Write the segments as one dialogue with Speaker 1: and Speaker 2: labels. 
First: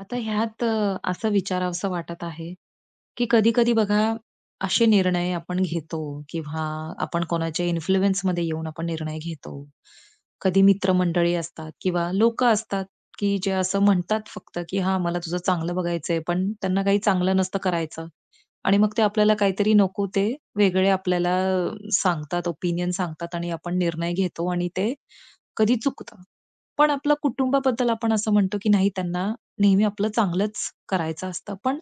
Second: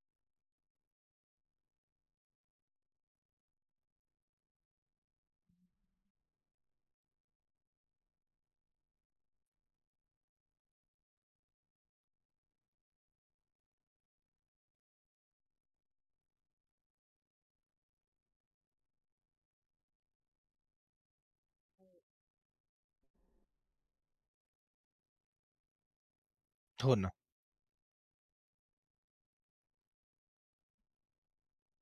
Speaker 1: आता ह्यात असं विचारावसं वाटत आहे, की कधी-कधी बघा असे निर्णय आपण घेतो किंवा आपण कोणाच्या इन्फ्लुअन्समध्ये येऊन आपण निर्णय घेतो. कधी मित्रमंडळी असतात किंवा लोकं असतात, की जे असं म्हणतात फक्त, की "हां, मला तुझं चांगलं बघायचंय," पण त्यांना काही चांगलं नसतं करायचं. आणि मग ते आपल्याला काहीतरी नको ते वेगळे आपल्याला सांगतात, ओपिनियन सांगतात आणि आपण निर्णय घेतो आणि ते कधी चुकतं. पण
Speaker 2: हो ना.
Speaker 1: आपल्या कुटुंबाबद्दल आपण असं म्हणतो, की नाही त्यांना नेहमी आपलं चांगलंच करायचं असतं. पण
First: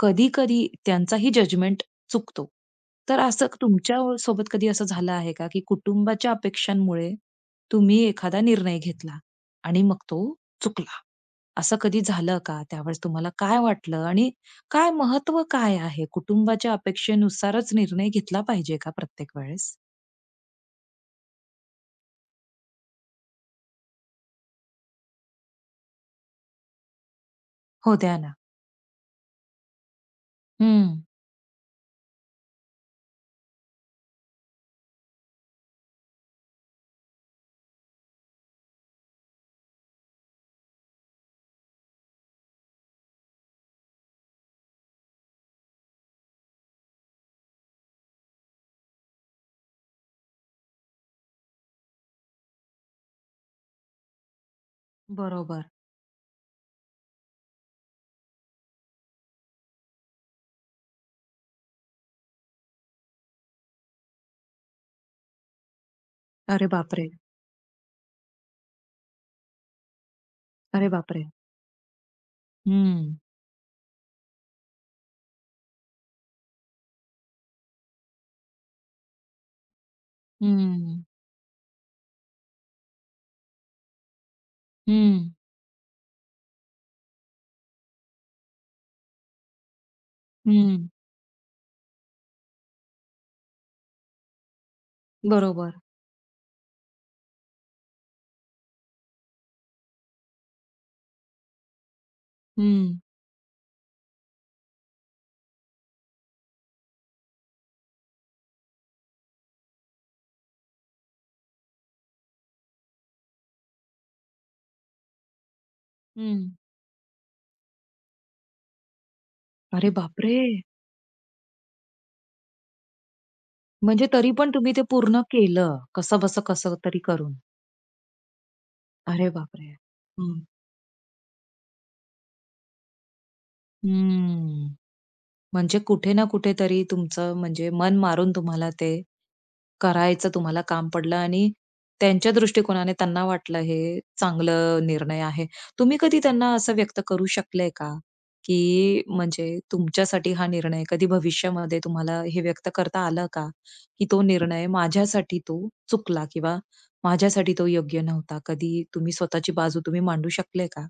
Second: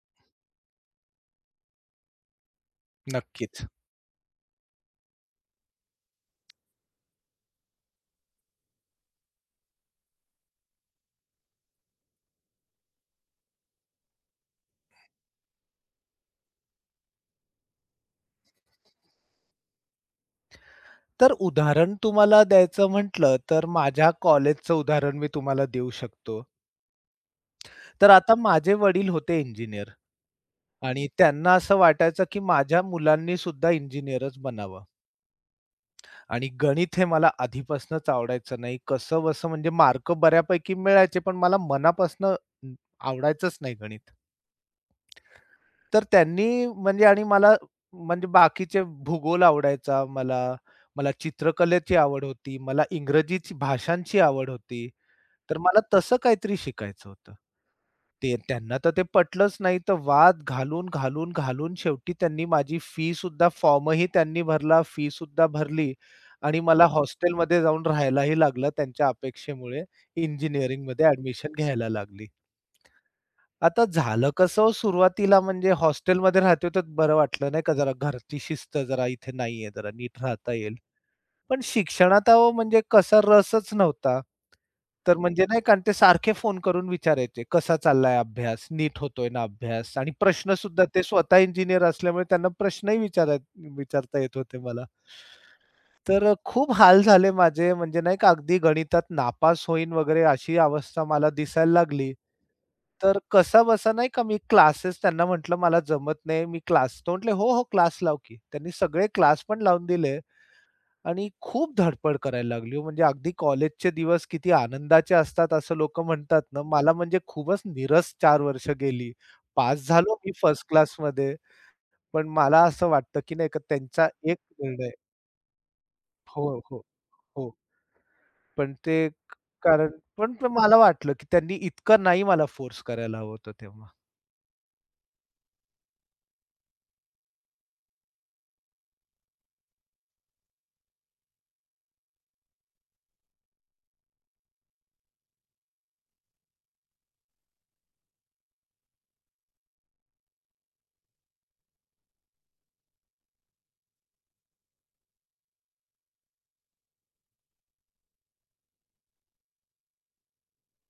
Speaker 1: कधी-कधी त्यांचाही जजमेंट चुकतो. तर असं
Speaker 2: नक्कीच.
Speaker 1: तुमच्या सोबत कधी असं झालं आहे का, की कुटुंबाच्या अपेक्षांमुळे तुम्ही एखादा निर्णय घेतला आणि मग तो चुकला? असं कधी झालं का? त्यावेळेस तुम्हाला काय वाटलं आणि काय महत्त्व काय आहे? कुटुंबाच्या अपेक्षेनुसारच निर्णय घेतला पाहिजे का प्रत्येक वेळेस?
Speaker 2: तर उदाहरण तुम्हाला द्यायचं म्हटलं, तर माझ्या कॉलेजचं उदाहरण मी तुम्हाला देऊ शकतो.
Speaker 1: हो,
Speaker 2: तर
Speaker 1: द्या
Speaker 2: आता
Speaker 1: ना.
Speaker 2: माझे वडील होते इंजिनिअर
Speaker 1: हं.
Speaker 2: आणि त्यांना असं वाटायचं, की माझ्या मुलांनी सुद्धा इंजिनिअरच बनावं आणि गणित हे मला आधीपासूनच आवडायचं नाही. कसंबसं म्हणजे मार्क बऱ्यापैकी मिळायचे, पण मला मनापासून आवडायचंच नाही गणित. तर त्यांनी म्हणजे आणि मला म्हणजे बाकीचे भूगोल आवडायचा मला, मला चित्रकलेची आवड होती, मला इंग्रजीची भाषांची आवड होती. तर
Speaker 1: बरोबर.
Speaker 2: मला तसं काहीतरी शिकायचं होतं. ते त्यांना तर ते पटलंच नाही. तर वाद घालून, घालून, घालून शेवटी त्यांनी माझी फीसुद्धा फॉर्मही त्यांनी भरला, फीसुद्धा भरली आणि
Speaker 1: अरे
Speaker 2: मला
Speaker 1: बापरे!
Speaker 2: हॉस्टेलमध्ये जाऊन राहायलाही लागलं त्यांच्या अपेक्षेमुळे.
Speaker 1: अरे
Speaker 2: इंजिनिअरिंगमध्ये
Speaker 1: बापरे!
Speaker 2: ॲडमिशन घ्यायला लागली.
Speaker 1: हं.
Speaker 2: आता झालं कसं हो, सुरुवातीला म्हणजे हॉस्टेलमध्ये राहते हो, तर बरं वाटलं नाही का, जरा घरची शिस्त जरा इथे नाहीये, जरा नीट राहता येईल.
Speaker 1: हं.
Speaker 2: पण शिक्षणात अहो म्हणजे कसा रसच नव्हता. तर
Speaker 1: हं.
Speaker 2: म्हणजे नाही का आणि ते सारखे फोन करून विचारायचे, "कसा चाललाय अभ्यास? नीट होतोय ना अभ्यास?" आणि प्रश्नसुद्धा
Speaker 1: हं.
Speaker 2: ते स्वतः इंजिनिअर असल्यामुळे त्यांना प्रश्नही विचारता येत होते मला.
Speaker 1: बरोबर.
Speaker 2: तर खूप हाल झाले माझे म्हणजे नाही का अगदी गणितात नापास होईन वगैरे अशी अवस्था मला दिसायला लागली.
Speaker 1: हं.
Speaker 2: तर कसा-बसा नाही का मी क्लासेस त्यांना म्हटलं मला जमत नाही मी क्लास तो म्हटले, "हो, हो क्लास लाव की." त्यांनी सगळे क्लास पण लावून दिले आणि खूप धडपड करायला लागली हो. म्हणजे अगदी कॉलेजचे दिवस किती आनंदाचे असतात असं लोकं
Speaker 1: हं.
Speaker 2: म्हणतात ना, मला म्हणजे खूपच नीरस 4 वर्ष गेली. पास
Speaker 1: अरे
Speaker 2: झालो मी
Speaker 1: बापरे!
Speaker 2: फर्स्ट क्लासमध्ये, पण मला असं वाटतं की नाही का
Speaker 1: म्हणजे
Speaker 2: त्यांचा
Speaker 1: तरी
Speaker 2: एक
Speaker 1: पण तुम्ही ते
Speaker 2: निर्णय
Speaker 1: पूर्ण केलं, कसंबसं
Speaker 2: हो,
Speaker 1: कसं
Speaker 2: हो,
Speaker 1: तरी करून.
Speaker 2: हो. पण ते
Speaker 1: अरे बापरे!
Speaker 2: कारण पण
Speaker 1: हं.
Speaker 2: पण मला वाटलं, की त्यांनी इतकं नाही मला फोर्स करायला हवं होतं तेव्हा.
Speaker 1: हं. म्हणजे कुठे ना कुठेतरी तुमचं म्हणजे मन मारून तुम्हाला ते करायचं तुम्हाला काम पडलं आणि त्यांच्या दृष्टिकोनाने त्यांना वाटलं हे चांगलं निर्णय आहे. तुम्ही कधी त्यांना असं व्यक्त करू शकले का? की म्हणजे तुमच्यासाठी हा निर्णय कधी भविष्यामध्ये तुम्हाला हे व्यक्त करता आलं का? की तो निर्णय माझ्यासाठी तो चुकला किंवा माझ्यासाठी तो योग्य नव्हता. कधी तुम्ही स्वतःची बाजू तुम्ही मांडू शकले का?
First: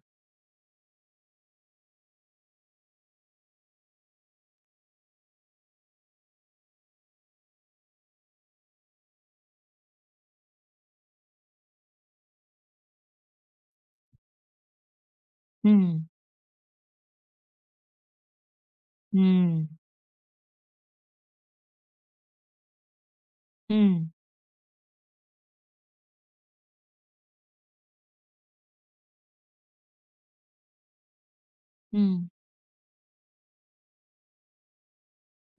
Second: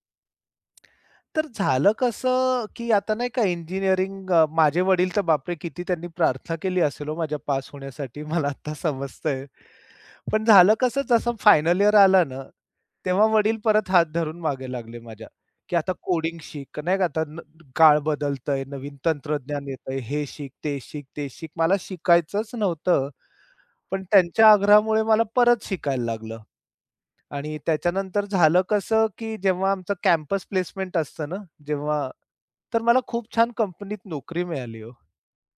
Speaker 2: तर झालं कसं, की आता नाही का इंजिनिअरिंग माझे वडील तर बापरे! किती त्यांनी प्रार्थना केली असेल हो माझ्या पास होण्यासाठी मला आता समजतंय. पण झालं कसं जसं फायनल इयर आला ना, तेव्हा वडील परत हात धरून मागे लागले माझ्या, की आता
Speaker 1: हं,
Speaker 2: कोडिंग शिक नाही का आता काळ बदलतंय, नवीन
Speaker 1: हं,
Speaker 2: तंत्रज्ञान येतंय, हे शिक, ते शिक, ते शिक. मला शिकायचंच नव्हतं,
Speaker 1: हं,
Speaker 2: पण त्यांच्या आग्रहामुळे मला परत शिकायला लागलं. आणि त्याच्यानंतर झालं कसं, की जेव्हा आमचं कॅम्पस प्लेसमेंट असतं ना, जेव्हा
Speaker 1: हं.
Speaker 2: तर मला खूप छान कंपनीत नोकरी मिळाली हो.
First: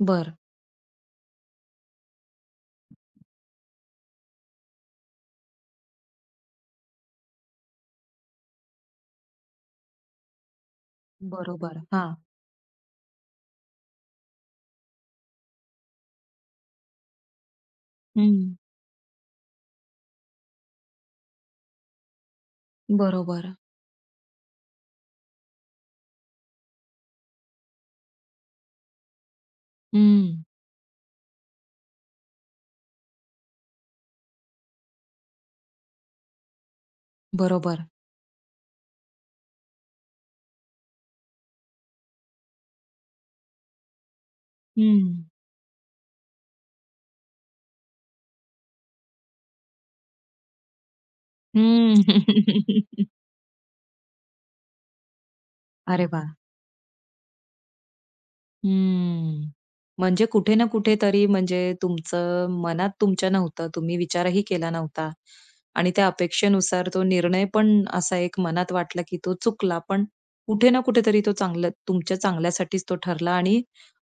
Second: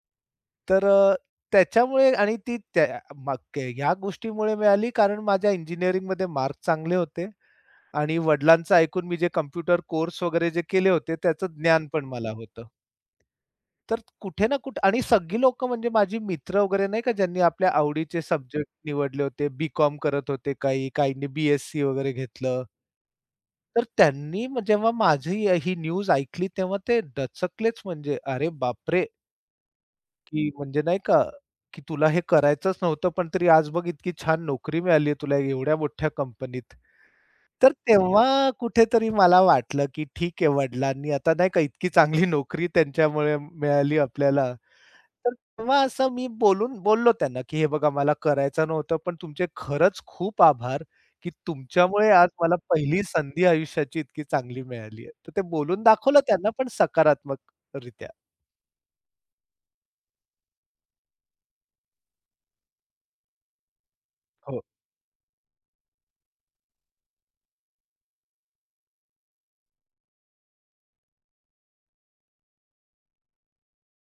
Speaker 1: बरं.
Speaker 2: तर त्याच्यामुळे आणि ती त्या मग ह्या गोष्टीमुळे मिळाली कारण माझ्या इंजिनिअरिंगमध्ये मार्क चांगले होते आणि वडिलांचं ऐकून मी जे कॉम्प्युटर कोर्स वगैरे जे केले होते, त्याचं
Speaker 1: बरोबर.
Speaker 2: ज्ञान पण
Speaker 1: हां.
Speaker 2: मला होतं. तर कुठे ना कुठे आणि सगळी लोकं म्हणजे माझी मित्र वगैरे नाही का, ज्यांनी आपल्या आवडीचे
Speaker 1: हं.
Speaker 2: सब्जेक्ट निवडले होते, बी-कॉम करत होते काही, काहींनी बी-एस-सी वगैरे घेतलं.
Speaker 1: बरोबर.
Speaker 2: तर त्यांनी मग जेव्हा माझी ही न्यूज ऐकली तेव्हा ते दचकलेच म्हणजे, "अरे बापरे!"
Speaker 1: हं.
Speaker 2: की म्हणजे नाही का, की "तुला हे करायचंच नव्हतं, पण तरी आज बघ इतकी छान नोकरी मिळाली आहे तुला एवढ्या मोठ्या कंपनीत." तर
Speaker 1: बरोबर.
Speaker 2: तेव्हा कुठेतरी मला वाटलं, की ठीक आहे वडिलांनी आता नाही का इतकी चांगली नोकरी त्यांच्यामुळे मिळाली आपल्याला.
Speaker 1: हं.
Speaker 2: तर तेव्हा असं मी बोलून बोललो त्यांना, की "हे बघा मला करायचं नव्हतं, पण तुमचे खरंच खूप आभार, की तुमच्यामुळे
Speaker 1: हम्म.
Speaker 2: आज मला पहिली संधी आयुष्याची इतकी चांगली मिळाली आहे." तर ते बोलून
Speaker 1: अरे
Speaker 2: दाखवलं
Speaker 1: वाह!
Speaker 2: त्यांना, पण सकारात्मकरित्या.
Speaker 1: हम्म. म्हणजे कुठे ना कुठेतरी म्हणजे तुमचं मनात तुमच्या नव्हतं. तुम्ही विचारही
Speaker 2: हो,
Speaker 1: केला नव्हता आणि त्या अपेक्षेनुसार तो निर्णय पण असा एक मनात वाटला, की तो चुकला. पण कुठे ना कुठेतरी तो चांगलं तुमच्या चांगल्यासाठीच तो ठरला आणि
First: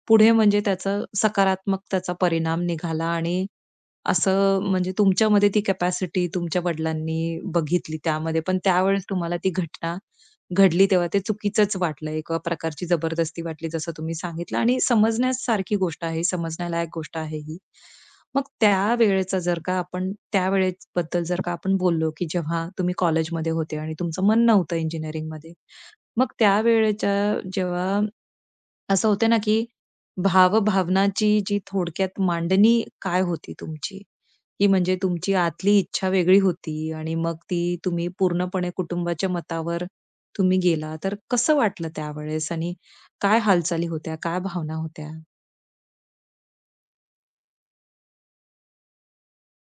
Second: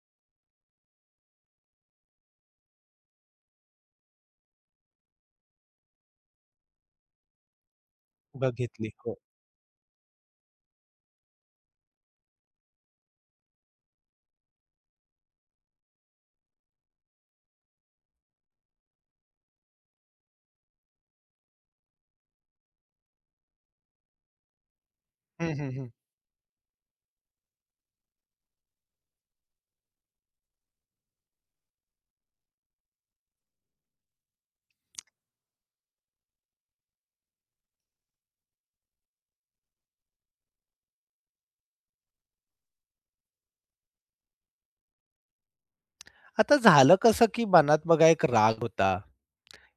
Speaker 1: पुढे म्हणजे त्याचा सकारात्मक त्याचा परिणाम निघाला आणि असं म्हणजे तुमच्यामध्ये ती कॅपॅसिटी तुमच्या वडिलांनी बघितली त्यामध्ये. पण
Speaker 2: बघितली.
Speaker 1: त्यावेळेस
Speaker 2: हो.
Speaker 1: तुम्हाला ती घटना घडली तेव्हा ते चुकीचंच वाटलं. एका प्रकारची जबरदस्ती वाटली जसं तुम्ही सांगितलं आणि समजण्यासारखी गोष्ट आहे, समजण्यालायक गोष्ट आहे ही. मग त्यावेळेचा जर का आपण त्यावेळेबद्दल जर का आपण बोललो, की जेव्हा तुम्ही कॉलेजमध्ये होते आणि तुमचं मन नव्हतं
Speaker 2: हं,
Speaker 1: इंजिनिअरिंगमध्ये.
Speaker 2: हं, हं.
Speaker 1: मग त्यावेळेच्या जेव्हा असं होते ना, की भावभावनाची जी थोडक्यात मांडणी काय होती तुमची? की म्हणजे तुमची आतली इच्छा वेगळी होती आणि मग ती तुम्ही पूर्णपणे कुटुंबाच्या मतावर तुम्ही गेला. तर कसं वाटलं त्यावेळेस आणि काय हालचाली होत्या? काय भावना होत्या?
Speaker 2: आता झालं कसं, की मनात बघा एक राग होता,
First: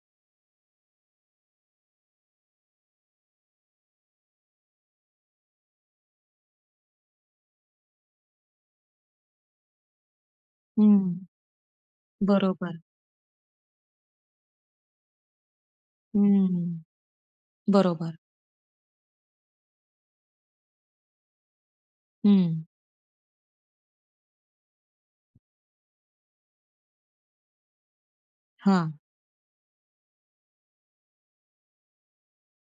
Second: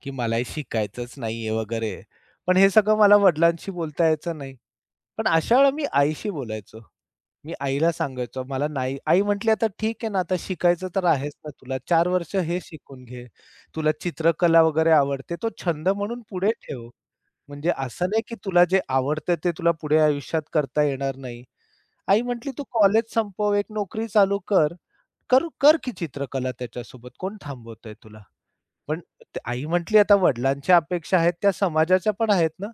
Speaker 2: की मला हे शिकायचंच नाहीये वगैरे. पण हे सगळं मला वडिलांशी बोलता यायचं नाही. पण अशा वेळेला मी आईशी बोलायचो. मी आईला सांगायचो मला नाही आई म्हटली, "आता ठीक आहे ना, आता शिकायचं तर
Speaker 1: हं.
Speaker 2: आहेच ना तुला. चार वर्ष हे
Speaker 1: बरोबर.
Speaker 2: शिकून घे. तुला चित्रकला वगैरे आवडते, तो छंद म्हणून पुढे
Speaker 1: हं.
Speaker 2: ठेव. म्हणजे असं
Speaker 1: बरोबर.
Speaker 2: नाही की तुला जे आवडतं ते तुला पुढे आयुष्यात करता येणार नाही." आई म्हटली,
Speaker 1: हं.
Speaker 2: "तू कॉलेज संपव, एक नोकरी चालू कर. कर कर की चित्रकला त्याच्यासोबत. कोण थांबवतंय तुला?"
Speaker 1: हां.
Speaker 2: पण ते- आई म्हटली, "आता वडिलांच्या अपेक्षा आहेत, त्या समाजाच्या पण आहेत ना."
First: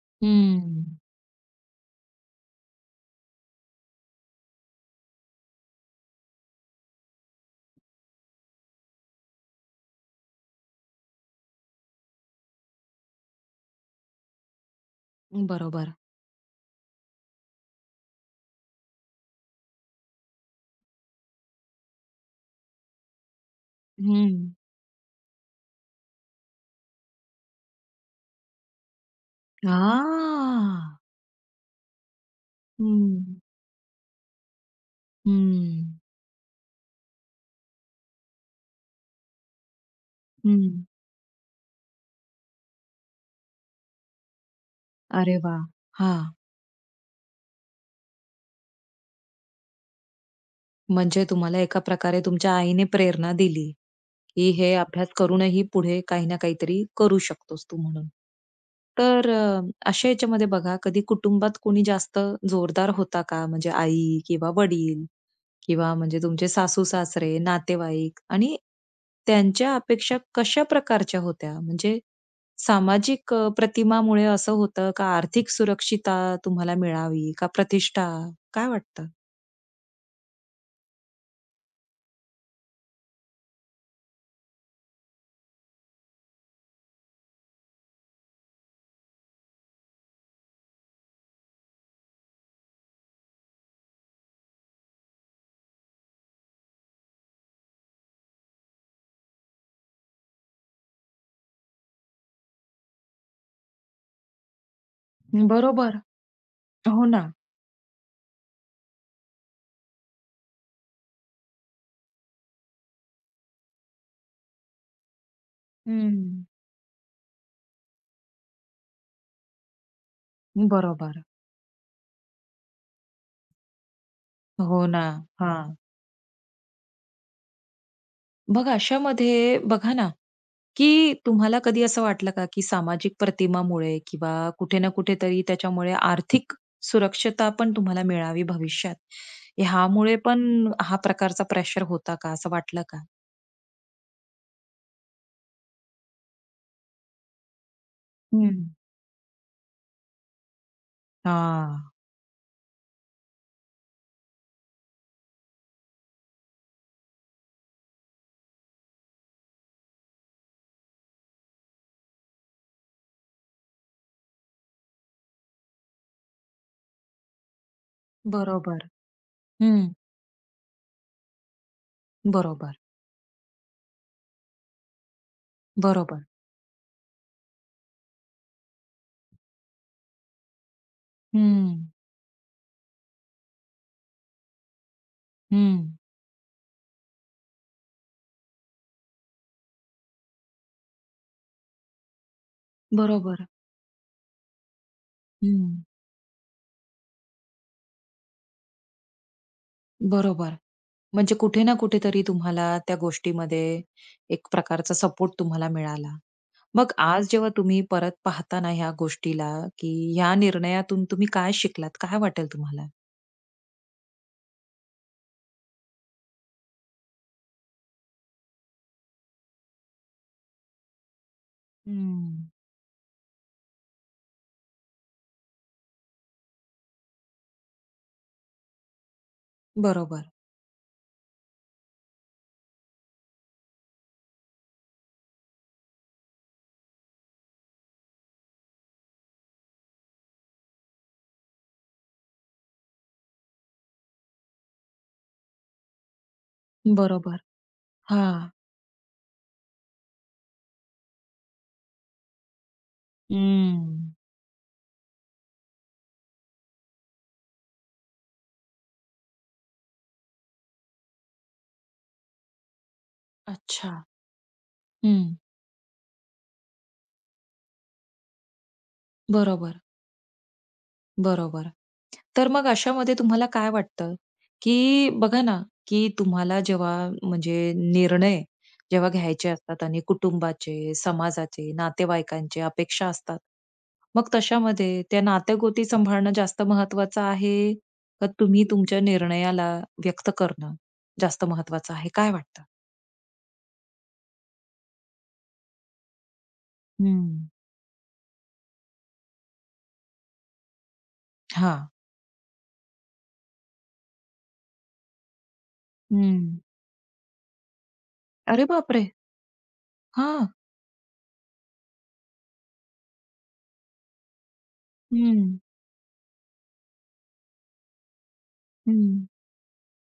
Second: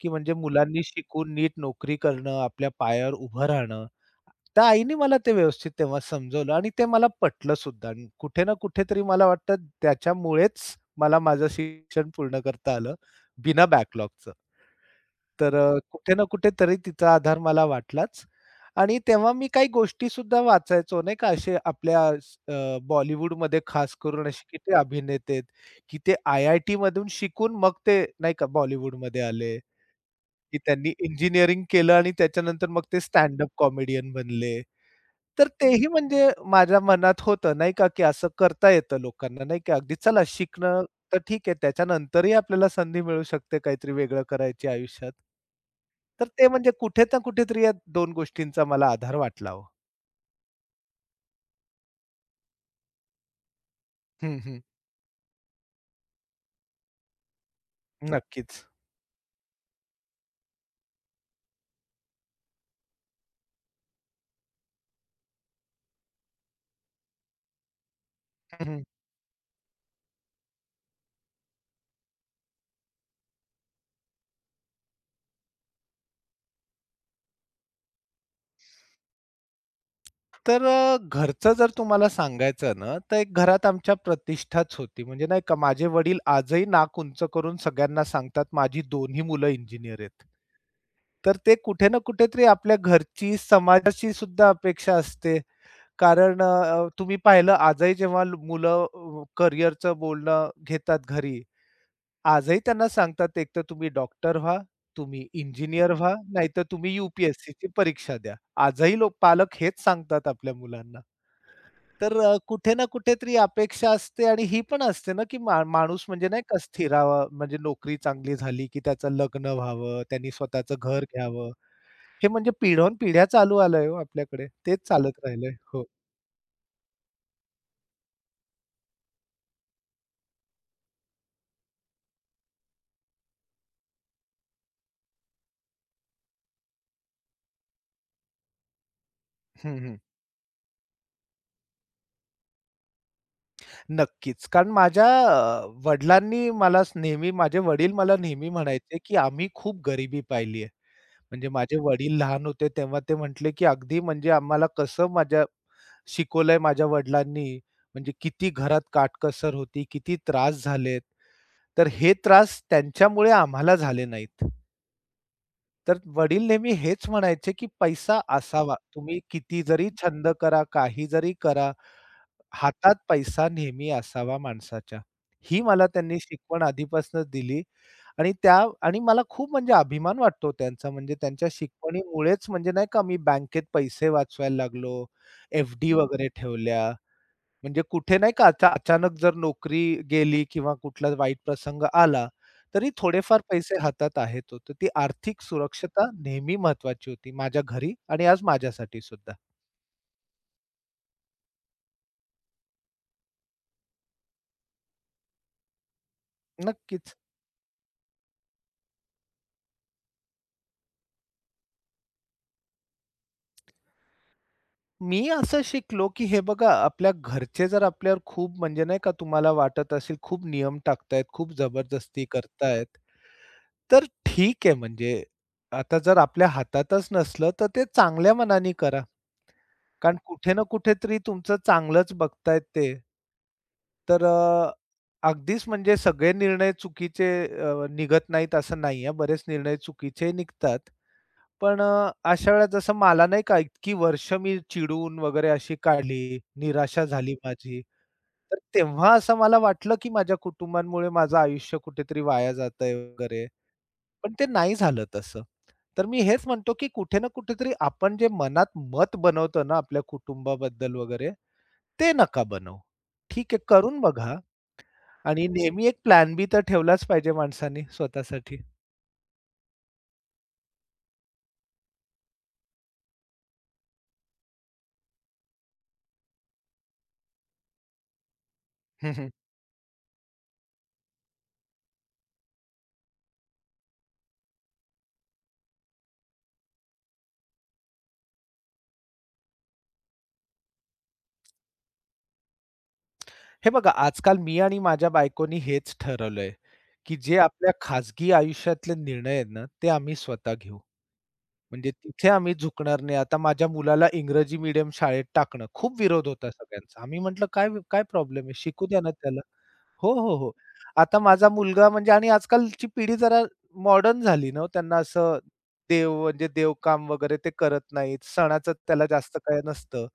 Speaker 2: की म्हणजे मुलांनी
Speaker 1: हं.
Speaker 2: शिकून नीट नोकरी करणं, आपल्या पायावर उभं राहणं. त्या आईनी मला ते व्यवस्थित तेव्हा समजवलं आणि ते मला पटलं सुद्धा. आणि कुठे ना कुठेतरी मला वाटतं त्याच्यामुळेच मला माझं शिक्षण पूर्ण करता आलं, बिना बॅकलॉगचं. तर
Speaker 1: बरोबर.
Speaker 2: कुठे ना कुठेतरी तिचा आधार मला वाटलाच आणि तेव्हा मी काही गोष्टीसुद्धा वाचायचो नाही का, असे आपल्या बॉलिवूडमध्ये खास करून
Speaker 1: हं.
Speaker 2: असे किती अभिनेते आहेत, की ते आय-आय-टीमधून शिकून मग ते नाही का बॉलिवूडमध्ये आले. की त्यांनी
Speaker 1: हां.
Speaker 2: इंजिनिअरिंग केलं आणि त्याच्यानंतर मग ते
Speaker 1: हं.
Speaker 2: स्टँडअप कॉमेडियन बनले. तर तेही
Speaker 1: हं.
Speaker 2: म्हणजे माझ्या मनात होतं नाही का, की असं करता येतं लोकांना नाही का. अगदी चला
Speaker 1: हं.
Speaker 2: शिकणं तर ठीक आहे, त्याच्यानंतरही आपल्याला संधी मिळू शकते काहीतरी वेगळं करायची आयुष्यात.
Speaker 1: अरे वाह! हां.
Speaker 2: तर ते म्हणजे कुठे ना कुठेतरी या 2 गोष्टींचा मला आधार वाटला हो.
Speaker 1: म्हणजे तुम्हाला एका प्रकारे तुमच्या आईने प्रेरणा दिली,
Speaker 2: हं,
Speaker 1: की
Speaker 2: हं.
Speaker 1: हे अभ्यास करूनही पुढे काही ना काहीतरी करू शकतोस तू म्हणून.
Speaker 2: नक्कीच.
Speaker 1: तर अशा याच्यामध्ये बघा कधी कुटुंबात कोणी जास्त जोरदार होता का? म्हणजे आई किंवा वडील किंवा म्हणजे तुमचे सासू-सासरे, नातेवाईक आणि
Speaker 2: हं, हं.
Speaker 1: त्यांच्या अपेक्षा कशा प्रकारच्या होत्या? म्हणजे सामाजिक प्रतिमामुळे असं होतं का आर्थिक सुरक्षितता तुम्हाला मिळावी का प्रतिष्ठा? काय वाटतं?
Speaker 2: तर घरचं जर तुम्हाला सांगायचं ना, तर एक घरात आमच्या प्रतिष्ठाच होती. म्हणजे नाही का माझे वडील आजही नाक उंच करून सगळ्यांना सांगतात, माझी दोन्ही मुलं इंजिनियर आहेत. तर ते कुठे ना कुठेतरी आपल्या घरची, समाजाची सुद्धा अपेक्षा असते. कारण तुम्ही पाहिलं आजही जेव्हा मुलं करिअरचं बोलणं घेतात घरी, आजही त्यांना सांगतात एकतर तुम्ही डॉक्टर व्हा, तुम्ही इंजिनिअर
Speaker 1: बरोबर.
Speaker 2: व्हा, नाहीतर तुम्ही
Speaker 1: हो
Speaker 2: यू
Speaker 1: ना.
Speaker 2: परीक्षा द्या. आजही लोक पालक हेच सांगतात आपल्या मुलांना. तर कुठे ना कुठेतरी अपेक्षा असते आणि ही पण असते ना, की माणूस म्हणजे नाही
Speaker 1: हम्म,
Speaker 2: का स्थिरावा, म्हणजे नोकरी चांगली झाली, की त्याचं लग्न व्हावं, त्यांनी स्वतःचं घर
Speaker 1: बरोबर.
Speaker 2: घ्यावं. हे म्हणजे पिढ्यानपिढ्या चालू आलंय हो आपल्याकडे. तेच
Speaker 1: हो ना.
Speaker 2: चालत राहिलंय.
Speaker 1: हां.
Speaker 2: हो.
Speaker 1: मग अशामध्ये बघा ना, की तुम्हाला कधी असं वाटलं का, की सामाजिक प्रतिमामुळे किंवा कुठे ना कुठेतरी त्याच्यामुळे आर्थिक सुरक्षता पण तुम्हाला मिळावी भविष्यात,
Speaker 2: हं, हं.
Speaker 1: ह्यामुळे पण हा प्रकारचा प्रेशर होता का, असं वाटलं का?
Speaker 2: नक्कीच. कारण माझ्या वडिलांनी मला नेहमी माझे वडील मला नेहमी
Speaker 1: हं.
Speaker 2: म्हणायचे, की आम्ही खूप गरिबी पाहिली आहे. म्हणजे माझे
Speaker 1: हां.
Speaker 2: वडील लहान होते तेव्हा ते म्हटले, की अगदी म्हणजे आम्हाला कसं माझ्या शिकवलंय माझ्या वडिलांनी, म्हणजे किती घरात काटकसर होती, किती त्रास झालेत. तर हे त्रास त्यांच्यामुळे आम्हाला झाले नाहीत. तर वडील नेहमी हेच म्हणायचे, की पैसा असावा.
Speaker 1: बरोबर.
Speaker 2: तुम्ही किती
Speaker 1: हं.
Speaker 2: जरी छंद करा, काही जरी करा,
Speaker 1: बरोबर,
Speaker 2: हातात पैसा नेहमी असावा माणसाच्या. ही मला त्यांनी
Speaker 1: बरोबर.
Speaker 2: शिकवण आधीपासूनच दिली आणि त्या आणि मला खूप म्हणजे अभिमान वाटतो त्यांचा. म्हणजे त्यांच्या
Speaker 1: हं,
Speaker 2: शिकवणीमुळेच म्हणजे नाही का मी बँकेत पैसे वाचवायला लागलो, एफ-डी
Speaker 1: हं.
Speaker 2: वगैरे ठेवल्या. म्हणजे कुठे नाही का आता अचानक जर नोकरी गेली किंवा कुठला वाईट प्रसंग आला, तरी थोडेफार
Speaker 1: बरोबर.
Speaker 2: पैसे हातात आहेत हो. तर ती आर्थिक
Speaker 1: हं.
Speaker 2: सुरक्षता नेहमी महत्वाची होती माझ्या घरी आणि आज माझ्यासाठी सुद्धा.
Speaker 1: बरोबर. म्हणजे कुठे ना कुठेतरी तुम्हाला त्या गोष्टीमध्ये एक प्रकारचा सपोर्ट तुम्हाला मिळाला. मग
Speaker 2: नक्कीच.
Speaker 1: आज जेव्हा तुम्ही परत पाहता ना ह्या गोष्टीला, की ह्या निर्णयातून तुम्ही काय शिकलात? काय वाटेल तुम्हाला?
Speaker 2: मी असं शिकलो, की हे बघा आपल्या घरचे जर आपल्यावर खूप म्हणजे नाही का तुम्हाला वाटत असेल खूप नियम टाकतायत, खूप जबरदस्ती
Speaker 1: हं.
Speaker 2: करतायत, तर ठीक आहे म्हणजे आता जर आपल्या हातातच नसलं तर ते चांगल्या मनाने करा. कारण
Speaker 1: बरोबर,
Speaker 2: कुठे ना कुठेतरी तुमचं चांगलंच बघतायत ते. तर अगदीच म्हणजे सगळे निर्णय चुकीचे निघत नाहीत असं नाहीये. बरेच निर्णय चुकीचे निघतात. पण अशा वेळेला जसं मला नाही का इतकी वर्ष मी चिडून वगैरे अशी काढली, निराशा झाली
Speaker 1: बरोबर.
Speaker 2: माझी.
Speaker 1: हां.
Speaker 2: तर तेव्हा असं मला वाटलं, की माझ्या कुटुंबांमुळे माझं आयुष्य कुठेतरी वाया जातंय वगैरे.
Speaker 1: हं.
Speaker 2: पण ते नाही झालं तसं. तर मी हेच म्हणतो, की कुठे ना कुठेतरी आपण जे मनात मत बनवतो ना आपल्या कुटुंबाबद्दल वगैरे, ते नका बनवू. ठीक आहे,
Speaker 1: अच्छा.
Speaker 2: करून बघा
Speaker 1: हं.
Speaker 2: आणि नेहमी एक प्लॅन बी तर ठेवलाच पाहिजे माणसानी स्वतःसाठी.
Speaker 1: बरोबर. बरोबर. तर मग अशामध्ये तुम्हाला काय वाटतं, की बघा ना, की तुम्हाला जेव्हा म्हणजे निर्णय जेव्हा
Speaker 2: हं, हं.
Speaker 1: घ्यायचे असतात आणि कुटुंबाचे, समाजाचे, नातेवाईकांचे अपेक्षा असतात. मग तशामध्ये त्या नातेगोती गोती सांभाळणं जास्त महत्वाचं आहे, का तुम्ही तुमच्या निर्णयाला व्यक्त करणं जास्त महत्वाचं आहे? काय वाटतं?
Speaker 2: हे बघा आजकाल मी आणि माझ्या बायकोनी हेच ठरवलंय, की जे
Speaker 1: हं.
Speaker 2: आपल्या खाजगी आयुष्यातले निर्णय आहेत ना, ते आम्ही स्वतः घेऊ.
Speaker 1: हां.
Speaker 2: म्हणजे तिथे आम्ही झुकणार नाही. आता माझ्या मुलाला इंग्रजी मीडियम शाळेत टाकणं खूप विरोध होता
Speaker 1: हं.
Speaker 2: सगळ्यांचा. आम्ही म्हटलं, "काय काय प्रॉब्लेम आहे?
Speaker 1: अरे
Speaker 2: शिकू द्या
Speaker 1: बापरे!
Speaker 2: ना त्याला." हो, हो,
Speaker 1: हां.
Speaker 2: हो. आता माझा मुलगा म्हणजे आणि आजकालची पिढी जरा मॉडर्न झाली ना हो. त्यांना असं
Speaker 1: हं,
Speaker 2: देव म्हणजे देवकाम वगैरे ते करत नाहीत. सणाचं त्याला
Speaker 1: हं.
Speaker 2: जास्त काय नसतं.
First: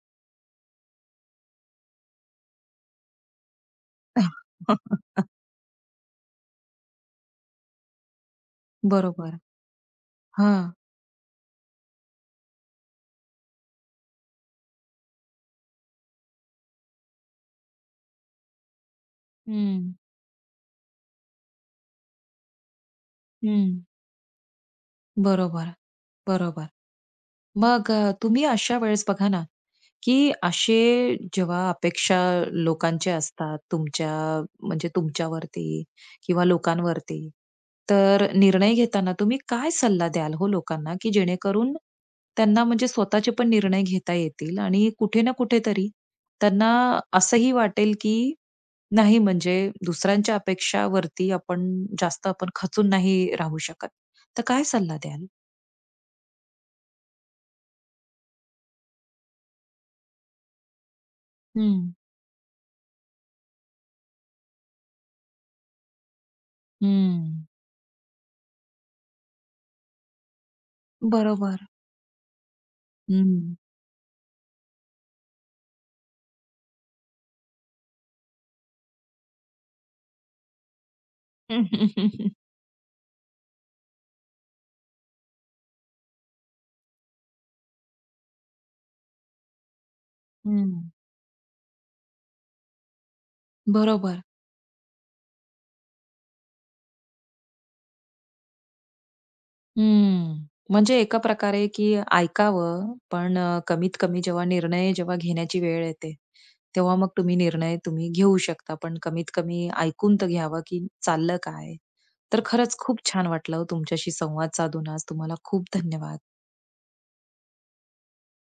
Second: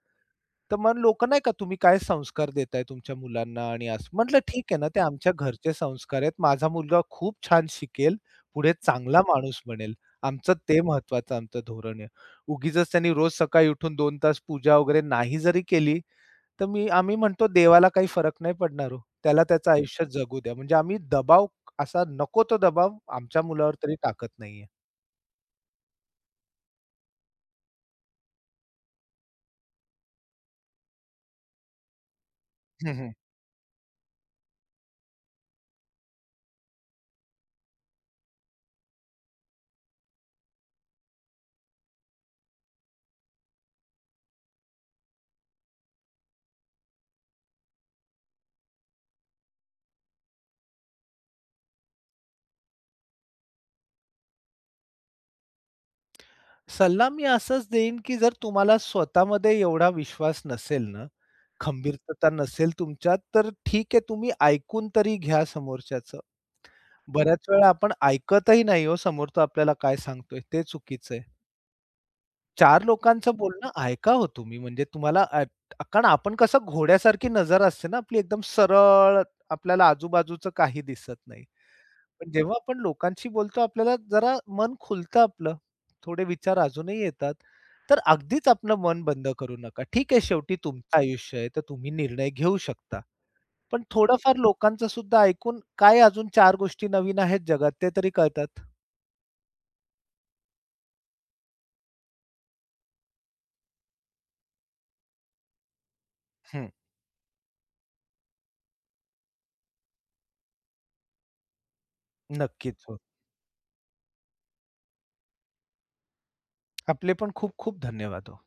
Speaker 2: तर मग लोकं नाही का, "तुम्ही काय संस्कार देताय तुमच्या मुलांना?" आणि असं. म्हटलं, "ठीक आहे ना, ते आमच्या घरचे संस्कार आहेत. माझा मुलगा खूप छान शिकेल, पुढे चांगला
Speaker 1: बरोबर.
Speaker 2: माणूस बनेल. आमचं
Speaker 1: हां.
Speaker 2: ते महत्त्वाचं आमचं धोरण आहे." उगीचच त्यांनी रोज सकाळी उठून 2 तास पूजा वगैरे नाही जरी केली, तर मी आम्ही म्हणतो देवाला काही फरक नाही पडणार हो. त्याला त्याचं
Speaker 1: हं.
Speaker 2: आयुष्य जगू द्या. म्हणजे आम्ही दबाव असा नको तो दबाव आमच्या मुलावर
Speaker 1: हं.
Speaker 2: तरी टाकत नाहीये.
Speaker 1: बरोबर, बरोबर. मग तुम्ही अशा वेळेस बघा ना, की असे जेव्हा अपेक्षा
Speaker 2: हं,
Speaker 1: लोकांचे
Speaker 2: हं.
Speaker 1: असतात तुमच्या म्हणजे तुमच्यावरती किंवा लोकांवरती, तर निर्णय घेताना तुम्ही काय सल्ला द्याल हो लोकांना, की जेणेकरून त्यांना म्हणजे स्वतःचे पण निर्णय घेता येतील आणि कुठे ना कुठेतरी त्यांना असंही वाटेल, की नाही म्हणजे दुसऱ्यांच्या अपेक्षावरती आपण जास्त आपण खचून नाही राहू शकत. तर काय सल्ला द्याल?
Speaker 2: सल्ला मी असाच देईन, की जर तुम्हाला स्वतःमध्ये एवढा विश्वास नसेल ना,
Speaker 1: हं,
Speaker 2: खंबीरता नसेल तुमच्यात, तर ठीक आहे तुम्ही ऐकून तरी घ्या समोरच्याचं. बऱ्याच
Speaker 1: हं.
Speaker 2: वेळा आपण ऐकतही नाही हो समोर तो आपल्याला काय सांगतोय, ते चुकीचं आहे.
Speaker 1: बरोबर.
Speaker 2: चार लोकांचं
Speaker 1: हं.
Speaker 2: बोलणं ऐका हो तुम्ही, म्हणजे तुम्हाला कारण आपण कसं घोड्यासारखी नजर असते ना आपली एकदम सरळ, आपल्याला आजूबाजूचं काही दिसत नाही. पण जेव्हा आपण लोकांशी बोलतो आपल्याला जरा मन खुलतं आपलं. थोडे विचार अजूनही येतात. तर अगदीच आपलं मन बंद करू नका. ठीक आहे शेवटी
Speaker 1: हं.
Speaker 2: तुमचं आयुष्य आहे, तर तुम्ही निर्णय घेऊ शकता. पण
Speaker 1: बरोबर.
Speaker 2: थोडंफार लोकांचं सुद्धा ऐकून काय अजून 4 गोष्टी नवीन आहेत जगात ते तरी कळतात.
Speaker 1: हं. म्हणजे एका प्रकारे की ऐकावं, पण कमीत कमी जेव्हा निर्णय जेव्हा घेण्याची वेळ येते,
Speaker 2: हं,
Speaker 1: तेव्हा मग तुम्ही निर्णय तुम्ही घेऊ शकता. पण कमीत कमी ऐकून तर घ्यावं की चाललं काय? तर खरंच
Speaker 2: नक्कीच हो.
Speaker 1: खूप छान वाटलं हो तुमच्याशी संवाद साधून आज. तुम्हाला खूप धन्यवाद.
Speaker 2: आपले पण खूप खूप धन्यवाद हो.